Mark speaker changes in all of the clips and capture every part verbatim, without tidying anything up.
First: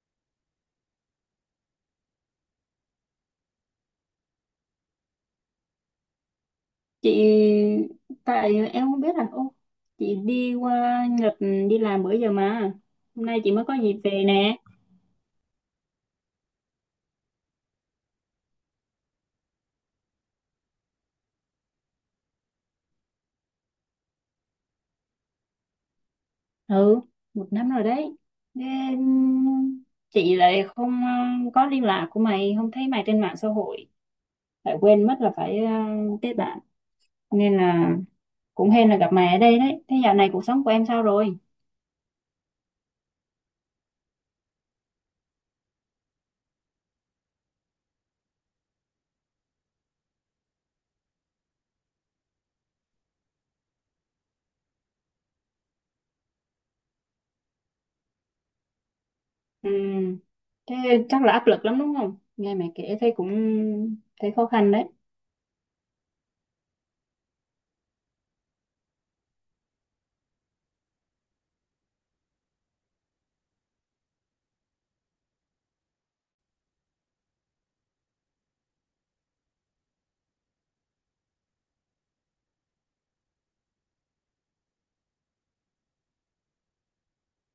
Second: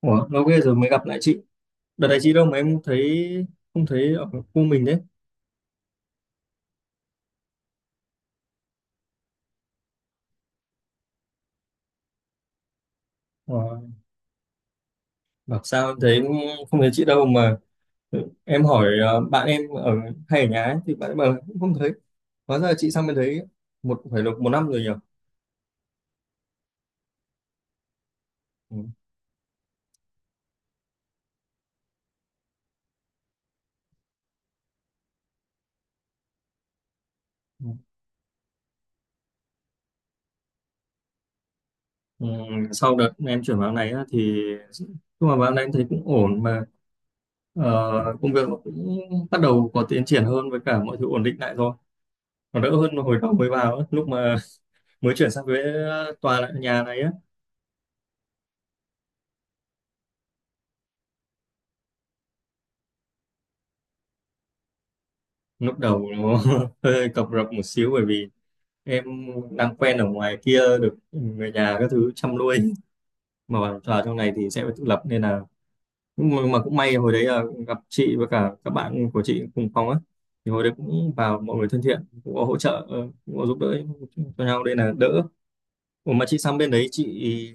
Speaker 1: Ủa, lâu ghê rồi mới gặp lại chị. Đợt này chị đâu mà em thấy không thấy ở khu mình đấy.
Speaker 2: Chị, tại em không biết là ô chị đi qua Nhật đi làm bữa giờ mà hôm nay chị mới có
Speaker 1: Ủa,
Speaker 2: dịp về nè.
Speaker 1: bảo sao em thấy không thấy chị đâu mà, ừ, em hỏi ờ, bạn em ở hay ở nhà ấy, thì bạn em bảo là cũng không thấy. Hóa ra là chị sang bên đấy một phải được một năm rồi nhỉ.
Speaker 2: Ừ, một năm rồi đấy,
Speaker 1: Ừ.
Speaker 2: nên chị lại không ờ, có liên lạc của mày, không thấy mày trên mạng xã hội, lại quên mất là phải ờ, kết bạn, nên
Speaker 1: Ừ,
Speaker 2: là cũng hên là gặp mày ở đây đấy. Thế dạo này cuộc sống của em sao rồi?
Speaker 1: ừ, sau đợt em chuyển vào này á, thì nhưng mà vào này em thấy cũng ổn mà, ờ, công việc nó cũng bắt đầu có tiến triển hơn với cả mọi thứ ổn định lại rồi. Nó đỡ hơn hồi đầu mới vào ấy, lúc mà mới chuyển sang với tòa lại nhà này á.
Speaker 2: Ừ, thế chắc là áp lực lắm đúng không? Nghe mày kể thấy cũng thấy khó khăn đấy.
Speaker 1: Lúc đầu nó hơi cập rập một xíu, bởi vì em đang quen ở ngoài kia được người nhà các thứ chăm nuôi, mà vào vào trong này thì sẽ phải tự lập. Nên là nhưng mà, mà cũng may hồi đấy là gặp chị với cả các bạn của chị cùng phòng á, thì hồi đấy cũng vào mọi người thân thiện, cũng có hỗ trợ, ờ, cũng có giúp đỡ cho nhau đây là đỡ. Ủa mà chị sang bên đấy chị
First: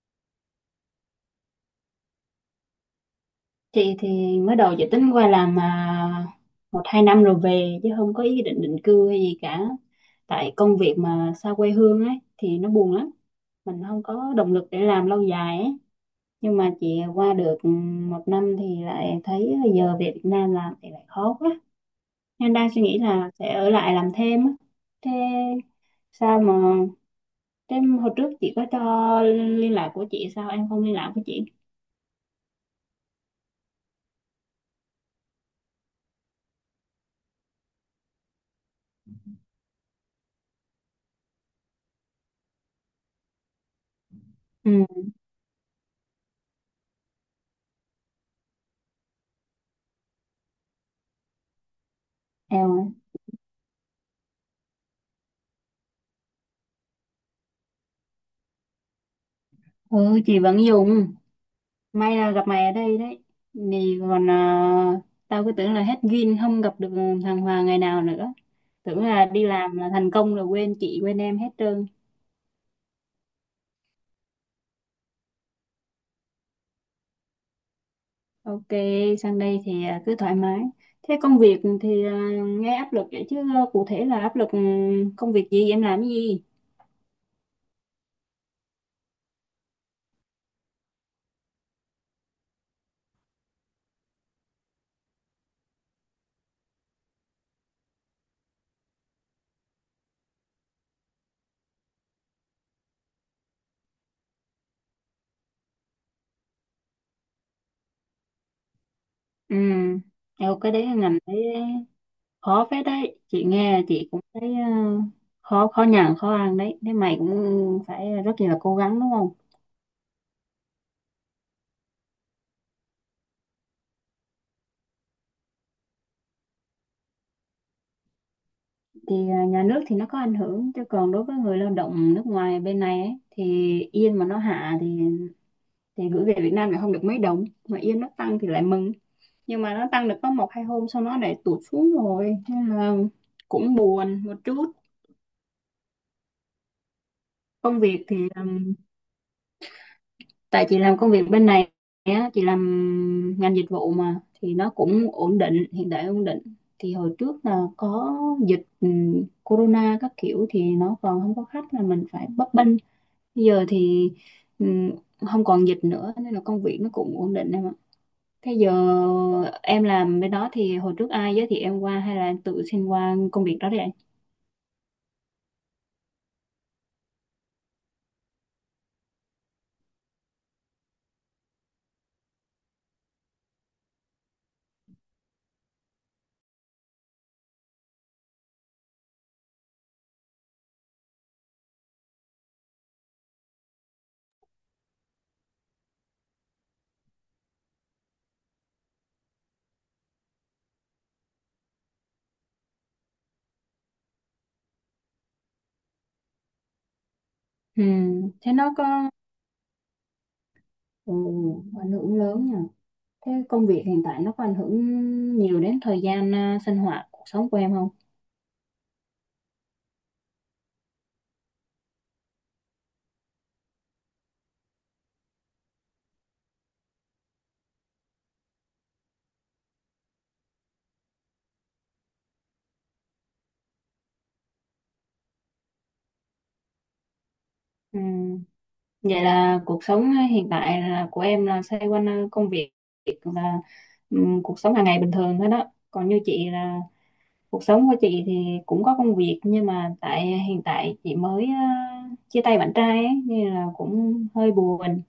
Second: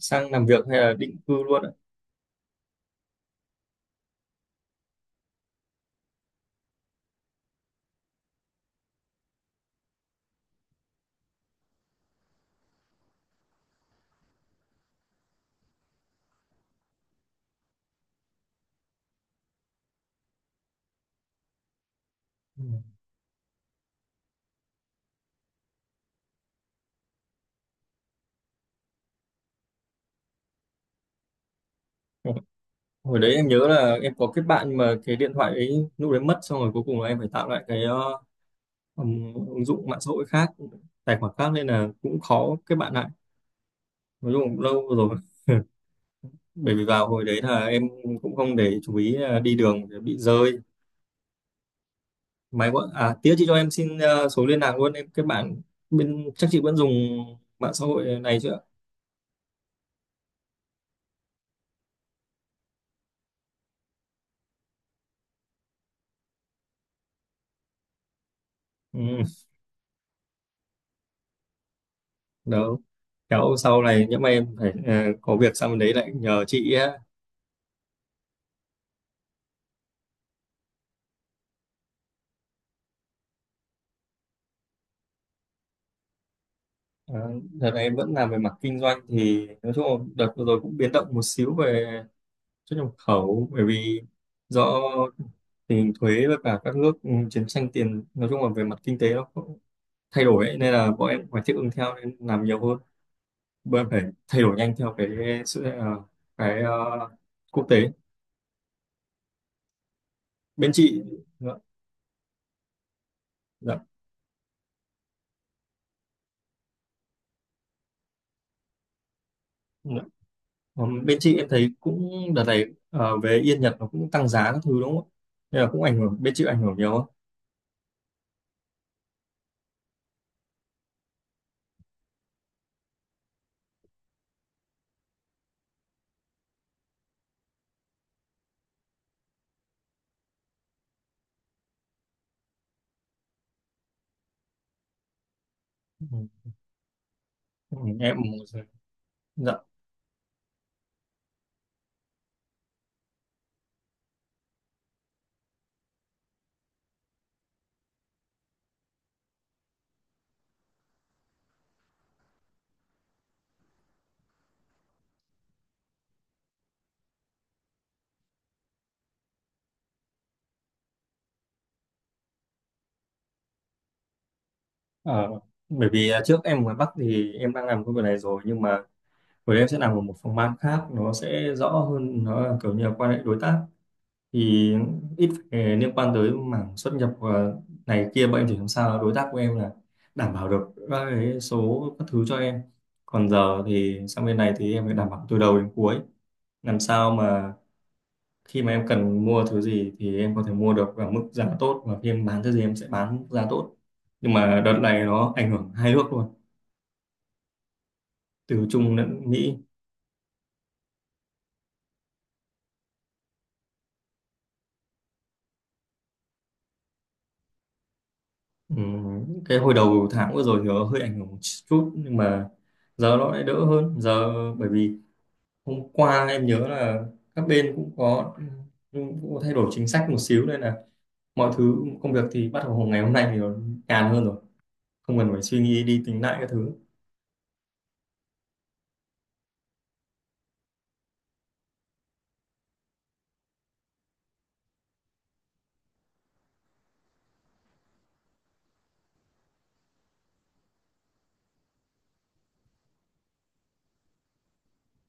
Speaker 1: sang làm việc hay là định cư luôn ạ?
Speaker 2: Thì thì mới đầu dự tính qua làm mà một hai năm rồi về, chứ không có ý định định cư hay gì cả. Tại công việc mà xa quê hương ấy thì nó buồn lắm, mình không có động lực để làm lâu dài ấy. Nhưng mà chị qua được ừ, một năm thì lại thấy giờ về Việt Nam làm thì lại khó quá, nên
Speaker 1: Ừ.
Speaker 2: đang suy nghĩ là sẽ ở lại làm thêm á. Thế sao mà Thế hồi trước chị có cho liên lạc của chị, sao em không liên lạc với chị?
Speaker 1: Hồi đấy em nhớ là em có kết bạn, nhưng mà cái điện thoại ấy lúc đấy mất, xong rồi cuối cùng là em phải tạo lại cái ờ, um, ứng dụng mạng xã hội khác, tài khoản khác, nên là cũng khó kết bạn lại. Nói chung cũng
Speaker 2: Ừ,
Speaker 1: lâu rồi, bởi vì vào hồi đấy là em cũng không để chú ý là đi đường để bị rơi máy gọi
Speaker 2: em.
Speaker 1: à tía chị cho em xin ờ, số liên lạc luôn, em kết bạn bên chắc chị vẫn dùng mạng xã hội này chưa.
Speaker 2: Ừ, chị vẫn dùng. May là gặp mày ở đây đấy. Thì còn à, tao cứ tưởng là hết duyên không gặp được thằng Hoàng ngày nào nữa. Tưởng
Speaker 1: ừ,
Speaker 2: là đi làm là thành công rồi quên chị quên em hết trơn.
Speaker 1: Đó kéo sau này nhỡ mà em phải, ờ, có việc sang bên đấy lại nhờ chị á.
Speaker 2: Ok, sang đây thì à, cứ thoải mái. Thế công việc thì à, nghe áp lực vậy chứ à, cụ thể là áp lực ừ, công việc gì, em làm cái gì?
Speaker 1: Ờ, Đợt này em vẫn làm về mặt kinh doanh, thì nói chung là đợt vừa rồi cũng biến động một xíu về xuất nhập khẩu, bởi vì do tình hình thuế với cả các nước, ừ, chiến tranh tiền, nói chung là về mặt kinh tế nó cũng thay đổi ấy, nên là bọn em cũng phải thích ứng theo, nên làm nhiều hơn. Bọn em phải thay đổi nhanh theo cái sự ờ, cái ờ, quốc tế
Speaker 2: Ừ, theo
Speaker 1: bên
Speaker 2: cái đấy,
Speaker 1: chị.
Speaker 2: ngành đấy
Speaker 1: Dạ,
Speaker 2: khó phết đấy. Chị
Speaker 1: dạ,
Speaker 2: nghe chị cũng thấy à, khó khó nhằn, khó ăn đấy. Thế mày cũng phải rất là cố gắng đúng không?
Speaker 1: dạ. Ừm, bên chị em thấy cũng đợt này, ờ, về yên Nhật nó cũng tăng giá các thứ đúng không ạ? Nên là cũng ảnh hưởng bên chị ảnh hưởng nhiều không?
Speaker 2: Thì à, nhà nước thì nó có ảnh hưởng, chứ còn đối với người lao động nước ngoài bên này ấy, thì yên mà nó hạ thì thì gửi về Việt Nam lại không được mấy đồng, mà yên nó tăng thì lại mừng. Nhưng mà nó tăng được có một hai hôm sau nó lại tụt xuống rồi, nên là cũng buồn một chút.
Speaker 1: Ừ, ừ,
Speaker 2: Công việc thì
Speaker 1: em
Speaker 2: um,
Speaker 1: dạ.
Speaker 2: tại chị làm công việc bên này á, chị làm ngành dịch vụ mà, thì nó cũng ổn định, hiện tại ổn định. Thì hồi trước là có dịch um, corona các kiểu thì nó còn không có khách, là mình phải bấp bênh. Bây giờ thì ừm, không còn dịch nữa, nên là công việc nó cũng ổn định em ạ. Thế giờ em làm bên đó thì hồi trước ai giới thiệu em qua hay là em tự xin qua công việc đó đấy anh?
Speaker 1: Ờ, Bởi vì à, trước em ở ngoài Bắc thì em đang làm công việc này rồi, nhưng mà của em sẽ làm ở một phòng ban khác, nó sẽ rõ hơn, nó là kiểu như là quan hệ đối tác, thì ít phải liên quan tới mảng xuất nhập và này kia. Bọn em chỉ làm sao đối tác của em là đảm bảo được các cái số các thứ cho em, còn giờ thì sang bên này thì em phải đảm bảo từ đầu đến cuối, làm sao mà khi mà em cần mua thứ gì thì em có thể mua được ở mức giá tốt, và khi em bán thứ gì em sẽ bán mức giá tốt. Nhưng mà đợt này nó ảnh hưởng hai nước luôn,
Speaker 2: Ừm, thế
Speaker 1: từ
Speaker 2: nó
Speaker 1: Trung
Speaker 2: có
Speaker 1: lẫn Mỹ.
Speaker 2: ừ, ảnh hưởng lớn nhỉ? Thế công việc hiện tại nó có ảnh hưởng nhiều đến thời gian à, sinh hoạt cuộc sống của em không?
Speaker 1: Ừ, cái hồi đầu tháng vừa rồi thì nó hơi ảnh hưởng một chút, nhưng mà giờ nó lại đỡ hơn giờ, bởi vì hôm qua em nhớ là các bên cũng có, ừ, cũng có thay đổi chính sách một xíu, nên là mọi thứ công việc thì bắt đầu ngày hôm nay thì nó nhàn hơn rồi, không cần phải suy nghĩ đi tính lại các thứ.
Speaker 2: Ừm, Vậy là cuộc sống hiện tại là của em là xoay quanh à, công việc và ừm, cuộc sống hàng ngày bình thường thôi đó. Còn như chị là, cuộc sống của chị thì cũng có công việc, nhưng mà tại hiện tại chị mới ờ, chia tay bạn trai ấy, nên là cũng hơi buồn.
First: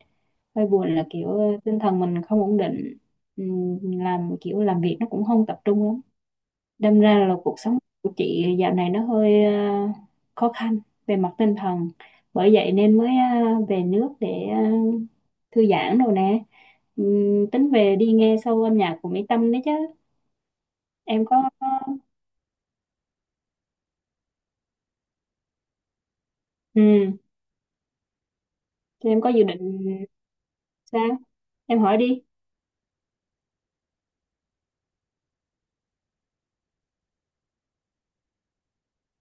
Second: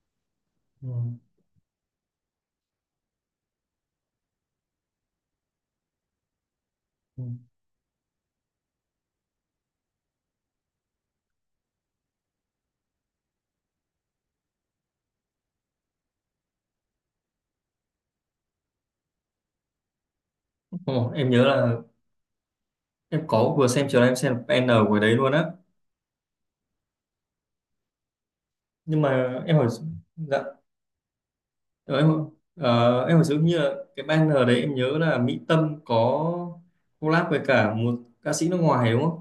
Speaker 2: Hơi
Speaker 1: Ừ.
Speaker 2: buồn là kiểu ờ, tinh thần mình không ổn định. Ừm, làm kiểu làm việc nó cũng không tập trung lắm, đâm ra
Speaker 1: Ừ.
Speaker 2: là cuộc sống của chị dạo này nó hơi ờ, khó khăn về mặt tinh thần. Bởi vậy nên mới ờ, về nước để ờ, thư giãn đồ nè. Ừm, tính về đi nghe show âm nhạc của Mỹ Tâm đấy chứ.
Speaker 1: Ồ,
Speaker 2: Em
Speaker 1: em nhớ
Speaker 2: có?
Speaker 1: là em có vừa xem chiều nay em xem N của đấy luôn á,
Speaker 2: Ừ.
Speaker 1: nhưng
Speaker 2: Thì em có
Speaker 1: mà
Speaker 2: dự
Speaker 1: em
Speaker 2: định
Speaker 1: hỏi. Dạ.
Speaker 2: sao? Em
Speaker 1: Ờ,
Speaker 2: hỏi đi.
Speaker 1: em ờ, em phải giống như là cái banner đấy, em nhớ là Mỹ Tâm có collab với cả một ca sĩ nước ngoài đúng không?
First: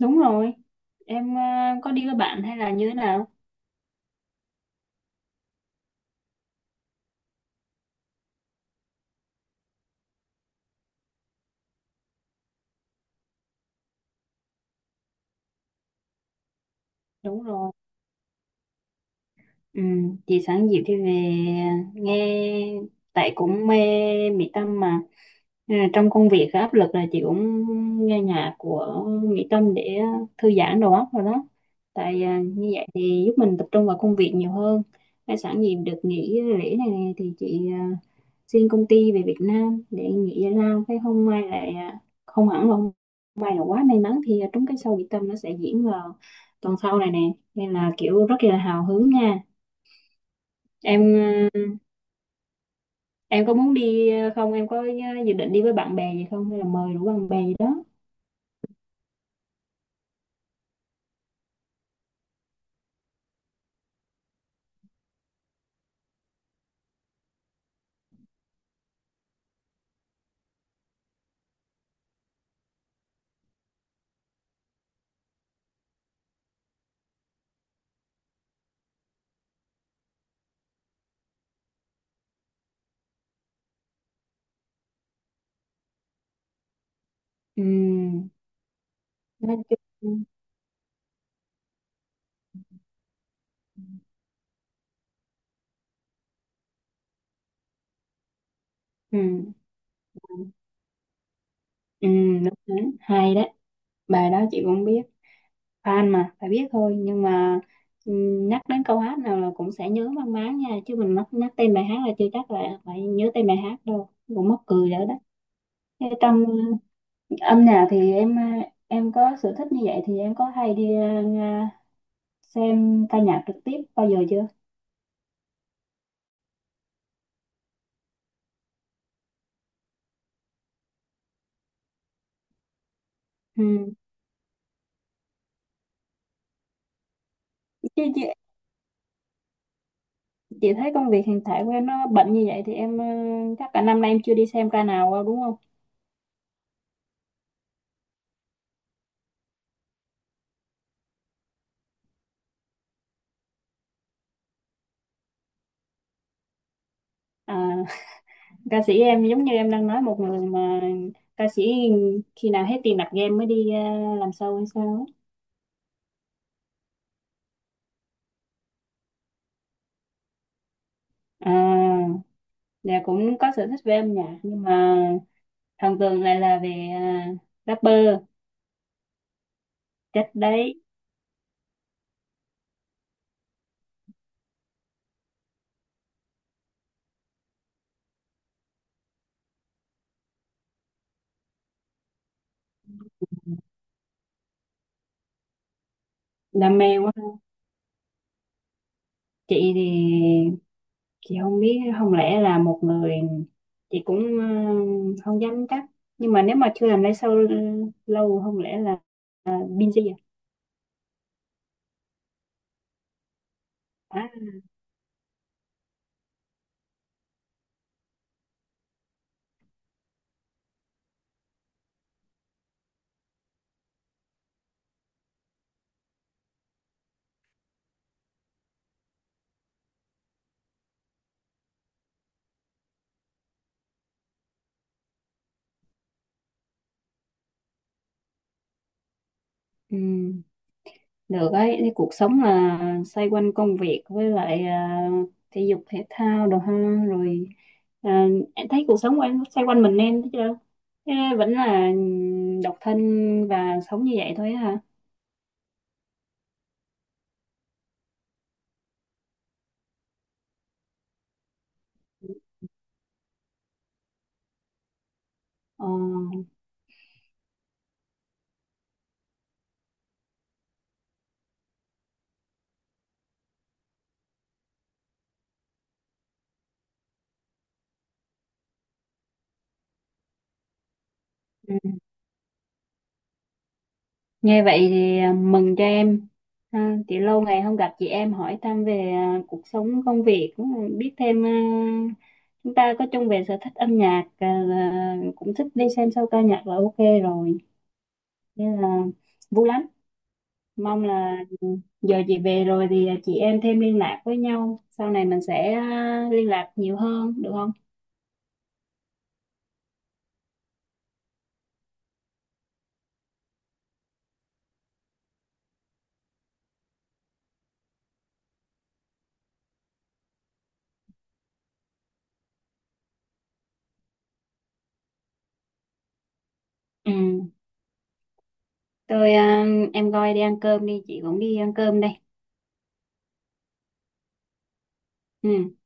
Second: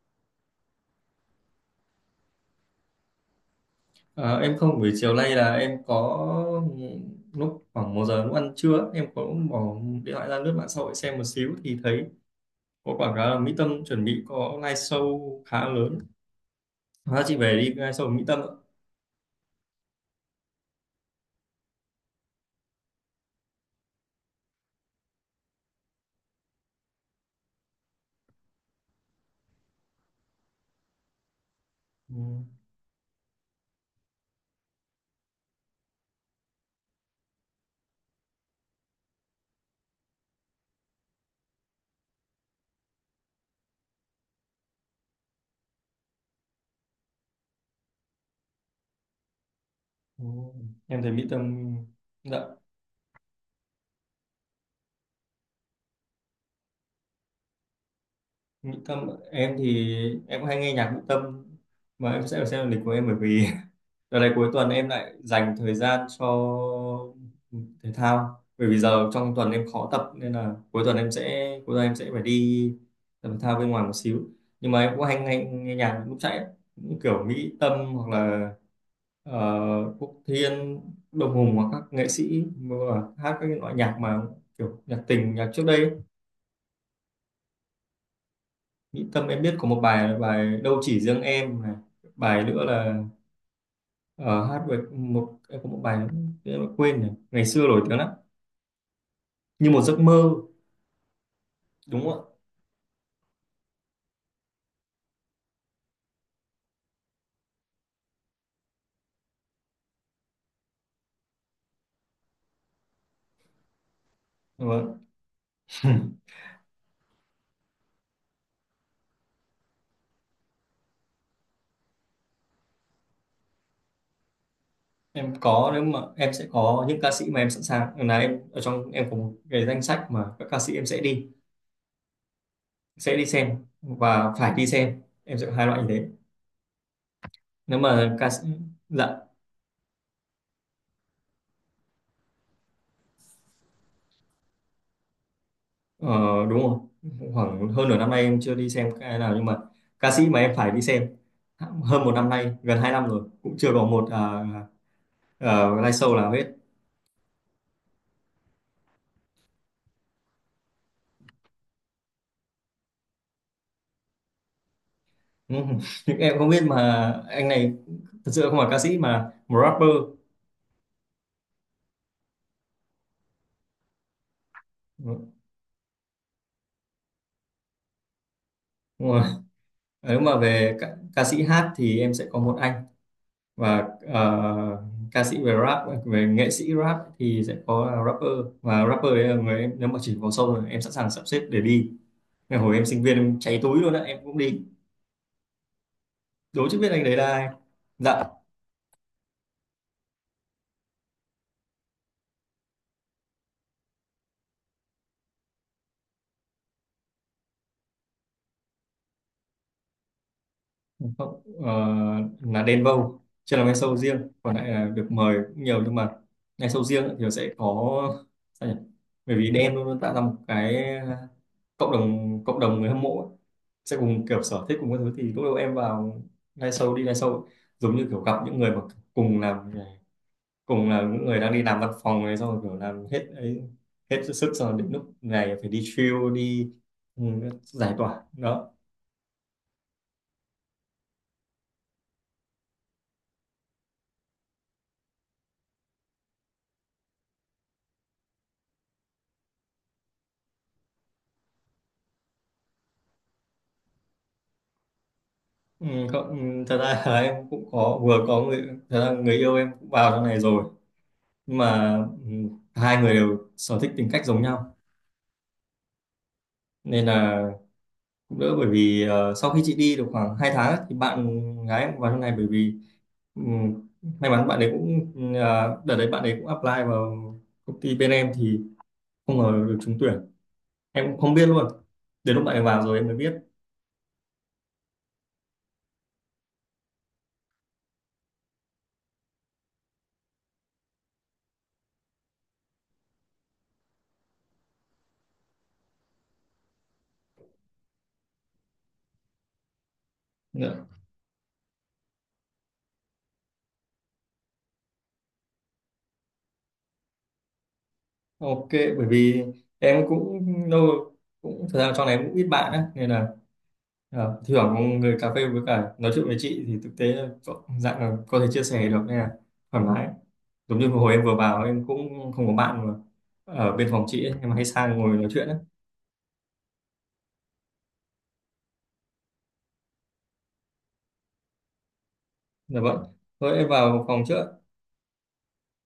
Speaker 2: Đúng rồi. Em ờ, có đi với bạn hay là như thế nào?
Speaker 1: Ờ, em không buổi chiều nay là em có lúc khoảng một giờ lúc ăn trưa em có bỏ điện thoại ra lướt mạng xã hội xem một xíu thì thấy có quảng cáo là Mỹ Tâm chuẩn bị có live show khá lớn. Hóa chị
Speaker 2: Đúng
Speaker 1: về đi
Speaker 2: rồi.
Speaker 1: live show của Mỹ Tâm ạ.
Speaker 2: Ừ, chị sáng dịu thì về nghe, tại cũng mê Mỹ Tâm mà. Nên là trong công việc có áp lực là chị cũng nghe nhạc của Mỹ Tâm để thư giãn đầu óc rồi đó,
Speaker 1: Ừ,
Speaker 2: tại à, như vậy thì giúp mình tập trung vào công việc nhiều hơn. Hay sẵn dịp được nghỉ lễ này nè thì chị à, xin công ty về Việt Nam để nghỉ giải lao. Cái hôm mai lại à, không hẳn là hôm mai, là quá may mắn thì trúng cái show Mỹ Tâm, nó sẽ diễn vào tuần sau này nè, nên là kiểu rất là hào hứng nha.
Speaker 1: ừ. Em
Speaker 2: em
Speaker 1: thấy Mỹ
Speaker 2: ờ,
Speaker 1: Tâm. Dạ,
Speaker 2: em có muốn đi ờ, không? Em có ờ, dự định đi với bạn bè gì không, hay là mời đủ bạn bè gì đó?
Speaker 1: Mỹ Tâm em thì em cũng hay nghe nhạc Mỹ Tâm, mà em sẽ phải xem lịch của em, bởi vì đợt này cuối tuần em lại dành thời gian cho thể thao, bởi vì giờ trong tuần em khó tập, nên là cuối tuần em sẽ cuối tuần em sẽ phải đi tập thể thao bên ngoài một xíu, nhưng mà em cũng hay nghe, nghe nhạc lúc chạy ấy. Cũng kiểu Mỹ Tâm hoặc là uh, Quốc Thiên, Đông Hùng, hoặc các nghệ sĩ mà hát các cái loại nhạc mà kiểu nhạc tình, nhạc trước đây ấy.
Speaker 2: Ừ,
Speaker 1: Mỹ Tâm em biết
Speaker 2: nói
Speaker 1: có một bài là
Speaker 2: chung.
Speaker 1: bài Đâu Chỉ Riêng Em này, bài nữa là, Ờ, hát về một em có một bài em đã quên rồi, ngày xưa nổi tiếng lắm,
Speaker 2: Ừ,
Speaker 1: như một giấc mơ đúng
Speaker 2: ừ,
Speaker 1: không ạ?
Speaker 2: đúng đấy. Hay đấy, bài đó chị cũng biết, fan mà phải biết thôi. Nhưng mà ừ, nhắc đến câu hát nào là cũng sẽ nhớ mang máng nha, chứ mình nhắc, nhắc tên bài hát là chưa chắc là phải nhớ tên bài hát đâu. Cũng mắc cười rồi
Speaker 1: Vâng.
Speaker 2: đó. Thế trong ờ, âm nhạc thì em ờ, em có sở thích như vậy, thì em có hay đi ờ, nghe- xem ca nhạc trực tiếp bao giờ chưa?
Speaker 1: Em có, nếu mà em sẽ có những ca sĩ mà em sẵn sàng là em ở trong, em có một cái danh sách mà các ca sĩ em sẽ đi, sẽ đi xem
Speaker 2: Ừ.
Speaker 1: và phải đi xem, em sẽ có hai loại như thế. Nếu
Speaker 2: Chứ,
Speaker 1: mà
Speaker 2: chứ
Speaker 1: ca sĩ. Dạ.
Speaker 2: chị thấy công việc hiện tại của em nó bận như vậy, thì em ờ, chắc cả năm nay em chưa đi xem ca nào đâu đúng không?
Speaker 1: ờ, Đúng rồi. Khoảng hơn nửa năm nay em chưa đi xem cái nào, nhưng mà ca sĩ mà em phải đi xem hơn một năm nay, gần hai năm rồi cũng chưa có một à, à, live show nào hết.
Speaker 2: À, ca sĩ em giống như em đang nói một người mà, ca sĩ khi nào hết tiền đặt game mới đi ờ, làm show hay sao ấy?
Speaker 1: Ừ, nhưng em không biết, mà anh này thật sự không phải ca sĩ mà một rapper.
Speaker 2: À, dạ cũng có sở thích về âm nhạc, nhưng mà
Speaker 1: Ừ,
Speaker 2: thần tượng lại là về ờ, rapper.
Speaker 1: đúng rồi. Ờ, nếu
Speaker 2: Chắc
Speaker 1: mà về
Speaker 2: đấy,
Speaker 1: ca, ca sĩ hát thì em sẽ có một anh, và ờ, ca sĩ về rap, về nghệ sĩ rap thì sẽ có là rapper, và rapper đấy là người em nếu mà chỉ vào sâu rồi em sẵn sàng sắp xếp để đi. Ngày hồi em sinh viên em cháy túi luôn á em cũng đi. Đố
Speaker 2: đam
Speaker 1: chứ biết
Speaker 2: mê
Speaker 1: anh
Speaker 2: quá.
Speaker 1: đấy là ai. Dạ
Speaker 2: Chị thì chị không biết, không lẽ là một người chị cũng ờ, không dám chắc, nhưng mà nếu mà chưa làm lái sau lâu, không lẽ là busy à?
Speaker 1: không, ờ, là Đen Vâu. Chưa làm live show
Speaker 2: à
Speaker 1: riêng, còn lại là được mời cũng nhiều, nhưng mà live show riêng thì sẽ có sao nhỉ, bởi vì Đen luôn luôn tạo ra một cái, ờ, cộng đồng cộng đồng người hâm mộ ấy. Sẽ cùng kiểu sở thích cùng các thứ, thì lúc đầu em vào live show, đi live show ấy, giống như kiểu gặp những người mà cùng làm, cùng là những người đang đi làm văn phòng này, xong rồi kiểu làm hết ấy, hết sức xong rồi đến lúc này phải đi chill đi, ừ, giải tỏa đó.
Speaker 2: ừm, Được ấy, thì cuộc sống là xoay quanh công việc với lại ờ, thể dục thể thao đồ ha. Rồi ờ, em thấy cuộc sống của em xoay quanh mình, em thấy chưa? Thế vẫn là độc thân và sống như vậy thôi á hả?
Speaker 1: Ừ, không, ừ, thật ra là em cũng có vừa có người, thật ra người yêu em cũng vào trong này rồi, nhưng mà ừ, hai người đều sở thích tính cách giống nhau,
Speaker 2: Ờ.
Speaker 1: nên là cũng đỡ, bởi vì ờ, sau khi chị đi được khoảng hai tháng ấy, thì bạn gái em cũng vào trong này, bởi vì ừ, may mắn bạn ấy cũng, ờ, đợt đấy bạn ấy cũng apply vào công ty bên em, thì không ngờ được trúng tuyển, em cũng không biết luôn,
Speaker 2: Ừ.
Speaker 1: đến lúc bạn ấy vào rồi em mới biết.
Speaker 2: Nghe vậy thì ờ, mừng cho em. À, chị lâu ngày không gặp, chị em hỏi thăm về à, cuộc sống công việc, cũng biết thêm à, chúng ta có chung về sở thích âm nhạc à, là cũng thích đi xem show ca nhạc là ok rồi, nên là vui lắm.
Speaker 1: Dạ.
Speaker 2: Mong là giờ chị về rồi thì chị em thêm liên lạc với nhau, sau này mình sẽ à, liên lạc nhiều hơn, được không?
Speaker 1: Ok, bởi vì em cũng lâu, cũng thời gian trong này em cũng ít bạn á, nên là ờ, thưởng người cà phê với cả nói chuyện với chị thì thực tế là có- dạng là có thể chia sẻ được, nên là thoải mái. Giống như hồi em vừa vào em cũng không có bạn mà ở bên phòng chị ấy, em hay sang ngồi nói chuyện á.
Speaker 2: Ừ. tôi à, em coi đi ăn cơm đi, chị cũng đi ăn cơm đây.
Speaker 1: Dạ vâng. Thôi em vào phòng trước.
Speaker 2: Ừ.